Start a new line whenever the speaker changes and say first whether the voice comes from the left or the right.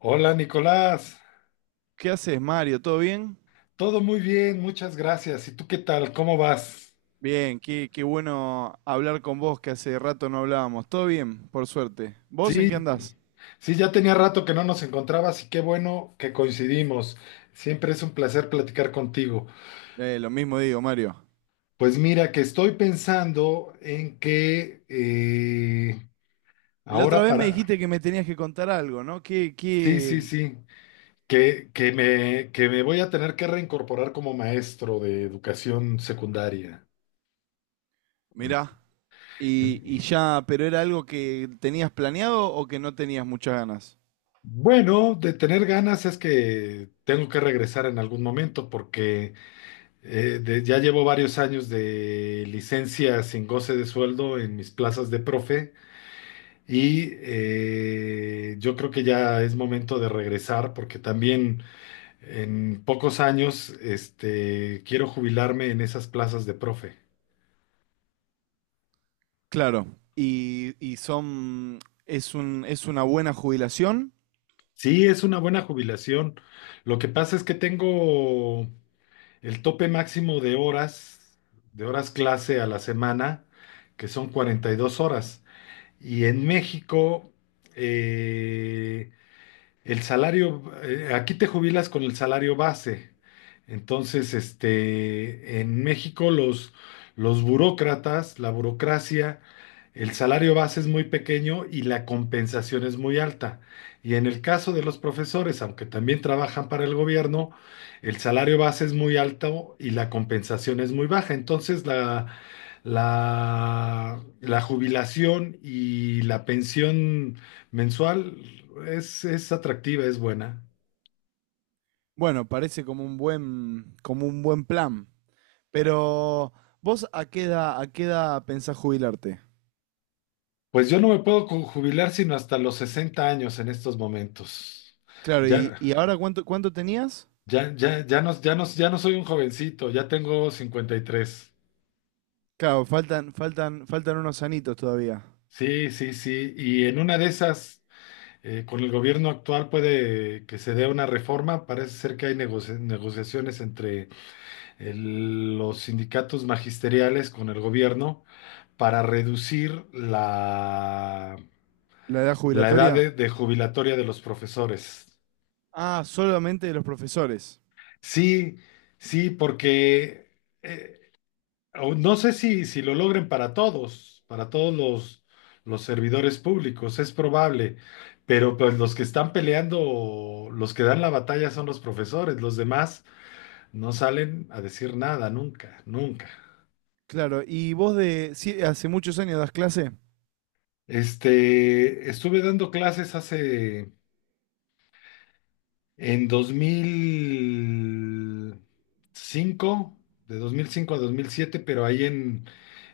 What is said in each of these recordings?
left: Hola Nicolás,
right: ¿Qué haces, Mario? ¿Todo bien?
left: todo muy bien, muchas gracias. ¿Y tú qué tal? ¿Cómo vas?
right: Bien, qué bueno hablar con vos, que hace rato no hablábamos. ¿Todo bien? Por suerte. ¿Vos en
left: Sí,
right: qué andás?
left: sí, ya tenía rato que no nos encontrabas y qué bueno que coincidimos. Siempre es un placer platicar contigo.
right: Lo mismo digo, Mario.
left: Pues mira, que estoy pensando en que
right: La otra
left: ahora
right: vez me
left: para...
right: dijiste que me tenías que contar algo, ¿no? ¿Qué,
left: Sí, sí,
right: qué?
left: sí, que me voy a tener que reincorporar como maestro de educación secundaria.
right: Mirá. Y ya, pero era algo que tenías planeado o que no tenías muchas ganas.
left: Bueno, de tener ganas es que tengo que regresar en algún momento porque ya llevo varios años de licencia sin goce de sueldo en mis plazas de profe y yo creo que ya es momento de regresar porque también en pocos años este, quiero jubilarme en esas plazas de profe.
right: Claro. Y es una buena jubilación.
left: Sí, es una buena jubilación. Lo que pasa es que tengo el tope máximo de horas clase a la semana, que son 42 horas. Y en México, eh, el salario, aquí te jubilas con el salario base. Entonces, este, en México los burócratas, la burocracia, el salario base es muy pequeño y la compensación es muy alta. Y en el caso de los profesores, aunque también trabajan para el gobierno, el salario base es muy alto y la compensación es muy baja. Entonces, la jubilación y la pensión mensual es atractiva, es buena.
right: Bueno, parece como un buen, plan. Pero, ¿vos a qué edad pensás jubilarte?
left: Pues yo no me puedo co- jubilar sino hasta los 60 años en estos momentos.
right: Claro, y,
left: Ya,
right: y ahora cuánto tenías?
left: ya no, ya no, ya no soy un jovencito, ya tengo 53.
right: Claro, faltan unos anitos todavía.
left: Sí, sí, sí. Y en una de esas, con el gobierno actual puede que se dé una reforma. Parece ser que hay negociaciones entre los sindicatos magisteriales con el gobierno para reducir la
right: ¿La edad
left: la edad
right: jubilatoria?
left: de jubilatoria de los profesores.
right: Ah, solamente de los profesores.
left: Sí, sí, porque eh, o no sé si, si lo logren para todos, para los servidores públicos, es probable, pero pues los que están peleando, los que dan la batalla son los profesores, los demás no salen a decir nada, nunca, nunca.
right: Claro, y vos de, sí, hace muchos años das clase.
left: Este, estuve dando clases hace en 2005, de 2005 a 2007, pero ahí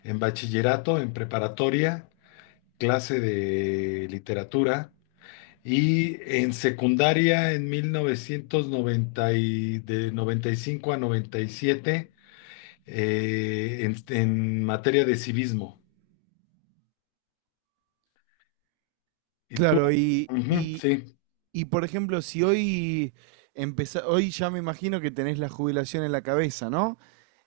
left: en bachillerato, en preparatoria, clase de literatura. Y en secundaria, en 1995 de 95 a 97, en materia de civismo. ¿Y tú?
right: Claro,
left: Ujú, sí.
right: y por ejemplo, si hoy hoy ya me imagino que tenés la jubilación en la cabeza, ¿no?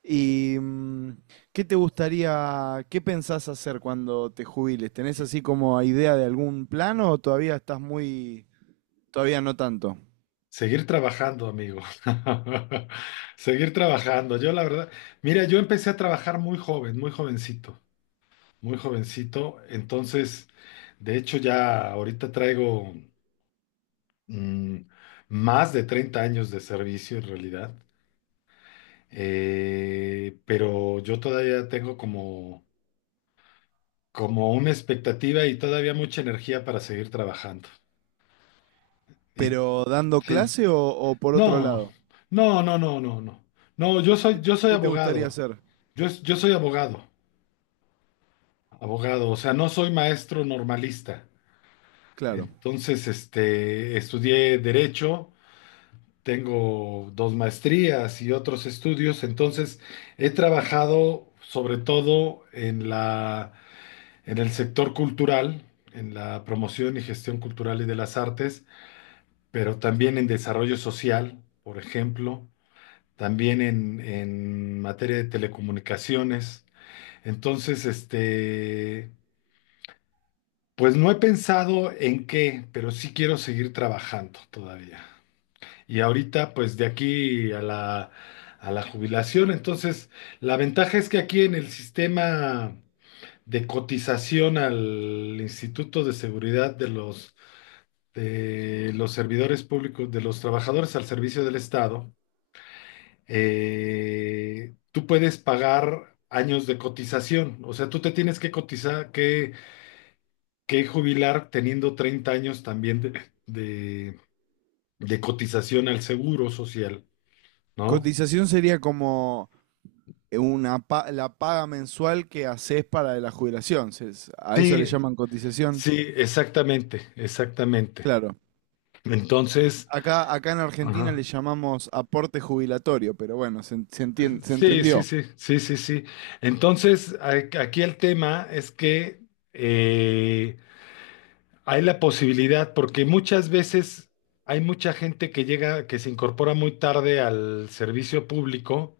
right: ¿Y qué te gustaría, qué pensás hacer cuando te jubiles? ¿Tenés así como idea de algún plano o todavía estás muy, todavía no tanto?
left: Seguir trabajando, amigo. Seguir trabajando. Yo la verdad, mira, yo empecé a trabajar muy joven, muy jovencito, muy jovencito. Entonces, de hecho, ya ahorita traigo mm, más de 30 años de servicio en realidad. Pero yo todavía tengo como, como una expectativa y todavía mucha energía para seguir trabajando. Y
right: ¿Pero dando
left: sí.
right: clase o por otro
left: No,
right: lado?
left: no, no, no, no, no. No,
right: ¿Qué,
left: yo soy
right: qué te gustaría
left: abogado.
right: hacer?
left: Yo soy abogado. Abogado, o sea, no soy maestro normalista.
right: Claro.
left: Entonces, este, estudié derecho, tengo 2 maestrías y otros estudios. Entonces, he trabajado sobre todo en en el sector cultural, en la promoción y gestión cultural y de las artes, pero también en desarrollo social, por ejemplo. También en materia de telecomunicaciones. Entonces, este, pues no he pensado en qué, pero sí quiero seguir trabajando todavía. Y ahorita, pues de aquí a a la jubilación, entonces, la ventaja es que aquí en el sistema de cotización al Instituto de Seguridad de de los servidores públicos, de los trabajadores al servicio del Estado, tú puedes pagar años de cotización. O sea, tú te tienes que cotizar, que jubilar teniendo 30 años también de cotización al seguro social, ¿no?
right: Cotización sería como la paga mensual que haces para la jubilación. A eso le
left: Sí,
right: llaman cotización.
left: sí, exactamente, exactamente.
right: Claro.
left: Entonces,
right: Acá en Argentina le
left: ajá.
right: llamamos aporte jubilatorio, pero bueno, se, en- se entien- se
left: Sí, sí,
right: entendió,
left: sí, sí, sí, sí. Entonces, aquí el tema es que eh, hay la posibilidad, porque muchas veces hay mucha gente que llega, que se incorpora muy tarde al servicio público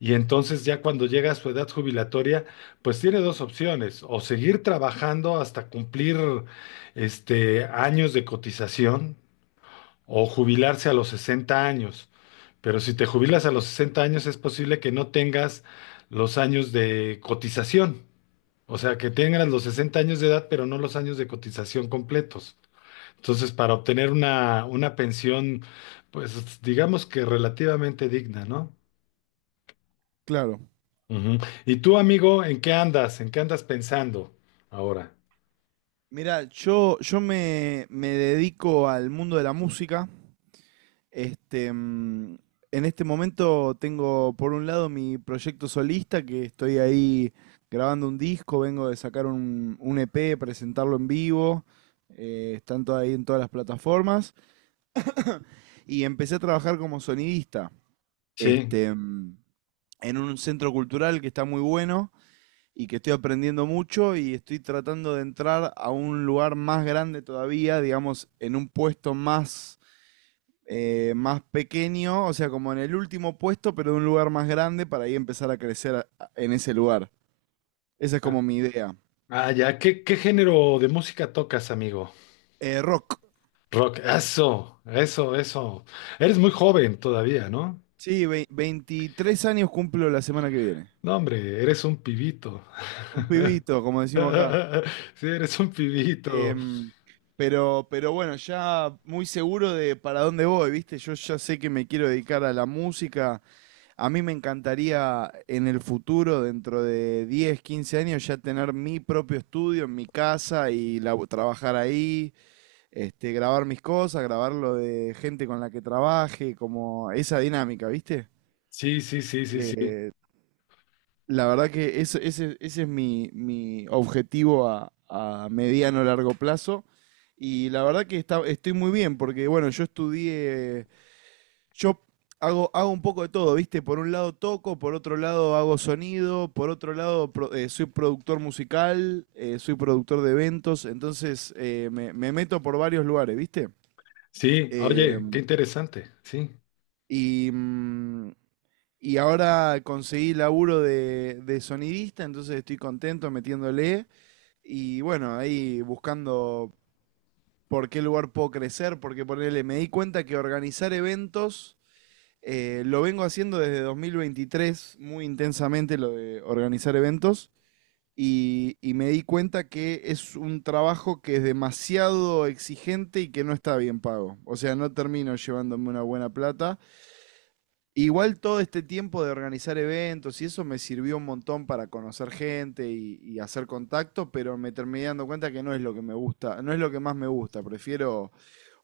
left: y entonces ya cuando llega a su edad jubilatoria, pues tiene dos opciones, o seguir trabajando hasta cumplir este, años de cotización o jubilarse a los 60 años. Pero si te jubilas a los 60 años es posible que no tengas los años de cotización, o sea, que tengas los 60 años de edad, pero no los años de cotización completos. Entonces, para obtener una pensión, pues digamos que relativamente digna, ¿no?
right: claro.
left: Ujú. ¿Y tú, amigo, en qué andas? ¿En qué andas pensando ahora?
right: Mira, yo me dedico al mundo de la música. Este, mm, en este momento tengo por un lado mi proyecto solista, que estoy ahí grabando un disco, vengo de sacar un EP, presentarlo en vivo. Están todo ahí en todas las plataformas. Y empecé a trabajar como sonidista,
left: Sí.
right: este, mm, en un centro cultural que está muy bueno y que estoy aprendiendo mucho y estoy tratando de entrar a un lugar más grande todavía, digamos, en un puesto más, más pequeño, o sea, como en el último puesto, pero en un lugar más grande para ahí empezar a crecer en ese lugar. Esa es
left: Ah,
right: como mi idea.
left: ah, ya. ¿Qué, qué género de música tocas, amigo?
right: Rock.
left: Rock. Eso, eso, eso. Eres muy joven todavía, ¿no?
right: Sí, 23 años cumplo la semana que viene.
left: No, hombre, eres un pibito.
right: Un pibito, como decimos acá.
left: Sí, eres un
right: Este,
left: pibito.
right: mm, pero bueno, ya muy seguro de para dónde voy, ¿viste? Yo ya sé que me quiero dedicar a la música. A mí me encantaría en el futuro, dentro de 10, 15 años, ya tener mi propio estudio en mi casa y trabajar ahí, grabar mis cosas, grabar lo de gente con la que trabaje, como esa dinámica, ¿viste?
left: Sí, sí, sí, sí, sí.
right: Eh, la verdad que ese es mi objetivo a mediano largo plazo. Y la verdad que estoy muy bien, porque bueno, yo hago un poco de todo, ¿viste? Por un lado toco, por otro lado hago sonido, por otro lado soy productor musical, soy productor de eventos, entonces me meto por varios lugares, ¿viste?
left: Sí,
right: Eh,
left: oye, qué interesante. Sí.
right: y, mm, y ahora conseguí laburo de sonidista, entonces estoy contento metiéndole y bueno, ahí buscando por qué lugar puedo crecer, porque ponele, me di cuenta que organizar eventos. Lo vengo haciendo desde 2023 muy intensamente lo de organizar eventos y me di cuenta que es un trabajo que es demasiado exigente y que no está bien pago. O sea, no termino llevándome una buena plata. Igual todo este tiempo de organizar eventos y eso me sirvió un montón para conocer gente y hacer contacto, pero me terminé dando cuenta que no es lo que me gusta, no es lo que más me gusta. Prefiero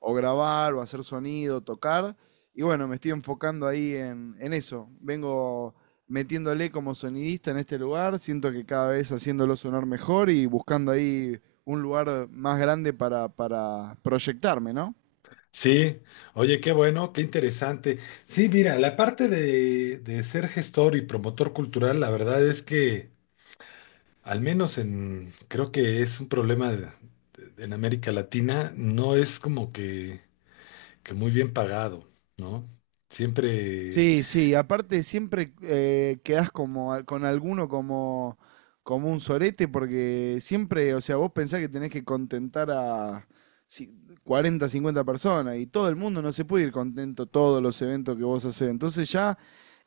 right: o grabar o hacer sonido, tocar. Y bueno, me estoy enfocando ahí en eso. Vengo metiéndole como sonidista en este lugar. Siento que cada vez haciéndolo sonar mejor y buscando ahí un lugar más grande para proyectarme, ¿no?
left: Sí, oye, qué bueno, qué interesante. Sí, mira, la parte de ser gestor y promotor cultural, la verdad es que, al menos en, creo que es un problema en América Latina, no es como que muy bien pagado, ¿no? Siempre,
right: Sí, sí, aparte siempre quedás como, con alguno como un sorete, porque siempre, o sea, vos pensás que tenés que contentar a ci- 40, 50 personas y todo el mundo no se puede ir contento a todos los eventos que vos hacés. Entonces ya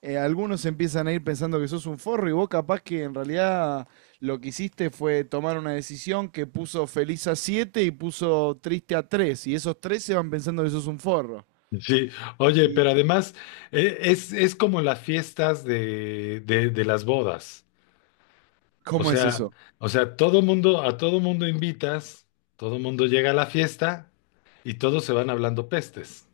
right: algunos empiezan a ir pensando que sos un forro y vos capaz que en realidad lo que hiciste fue tomar una decisión que puso feliz a 7 y puso triste a 3 y esos tres se van pensando que sos un forro.
left: sí, oye,
right: ¿Y
left: pero además es como las fiestas de de las bodas. O
right: cómo es
left: sea,
right: eso?
left: o sea, todo mundo, a todo mundo invitas, todo mundo llega a la fiesta y todos se van hablando pestes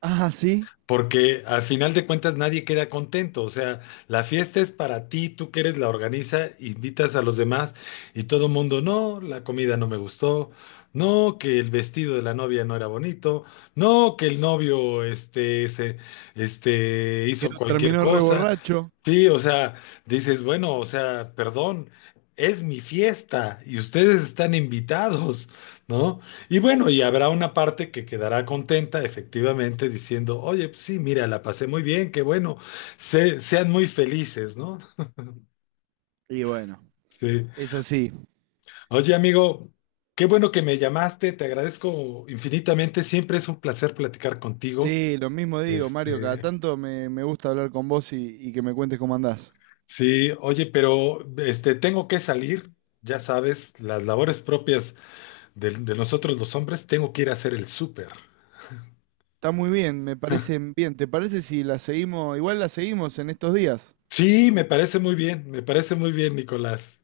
right: Ah, sí.
left: porque al final de cuentas nadie queda contento, o sea, la fiesta es para ti, tú que eres la organiza, invitas a los demás y todo el mundo, no, la comida no me gustó, no, que el vestido de la novia no era bonito, no, que el novio este,
right: Que
left: hizo
right: lo
left: cualquier
right: terminó
left: cosa.
right: reborracho.
left: Sí, o sea, dices, bueno, o sea, perdón, es mi fiesta y ustedes están invitados, ¿no? Y bueno, y habrá una parte que quedará contenta, efectivamente, diciendo, oye, pues sí, mira, la pasé muy bien, qué bueno, se- sean muy felices, ¿no?
right: Y bueno,
left: Sí.
right: es así.
left: Oye, amigo, qué bueno que me llamaste, te agradezco infinitamente, siempre es un placer platicar contigo.
right: Sí, lo mismo digo, Mario. Cada
left: Este,
right: tanto me gusta hablar con vos y que me cuentes cómo andás.
left: sí, oye, pero este, tengo que salir, ya sabes, las labores propias de nosotros los hombres, tengo que ir a hacer el súper.
right: Está muy bien, me parece bien. ¿Te parece si la seguimos? Igual la seguimos en estos días.
left: Sí, me parece muy bien, me parece muy bien, Nicolás.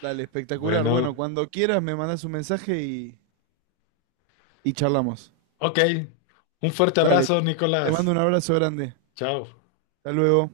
right: Dale, espectacular. Bueno,
left: Bueno.
right: cuando quieras me mandás un mensaje y charlamos.
left: Ok, un fuerte
right: Dale,
left: abrazo,
right: te
left: Nicolás.
right: mando un abrazo grande.
left: Chao.
right: Hasta luego.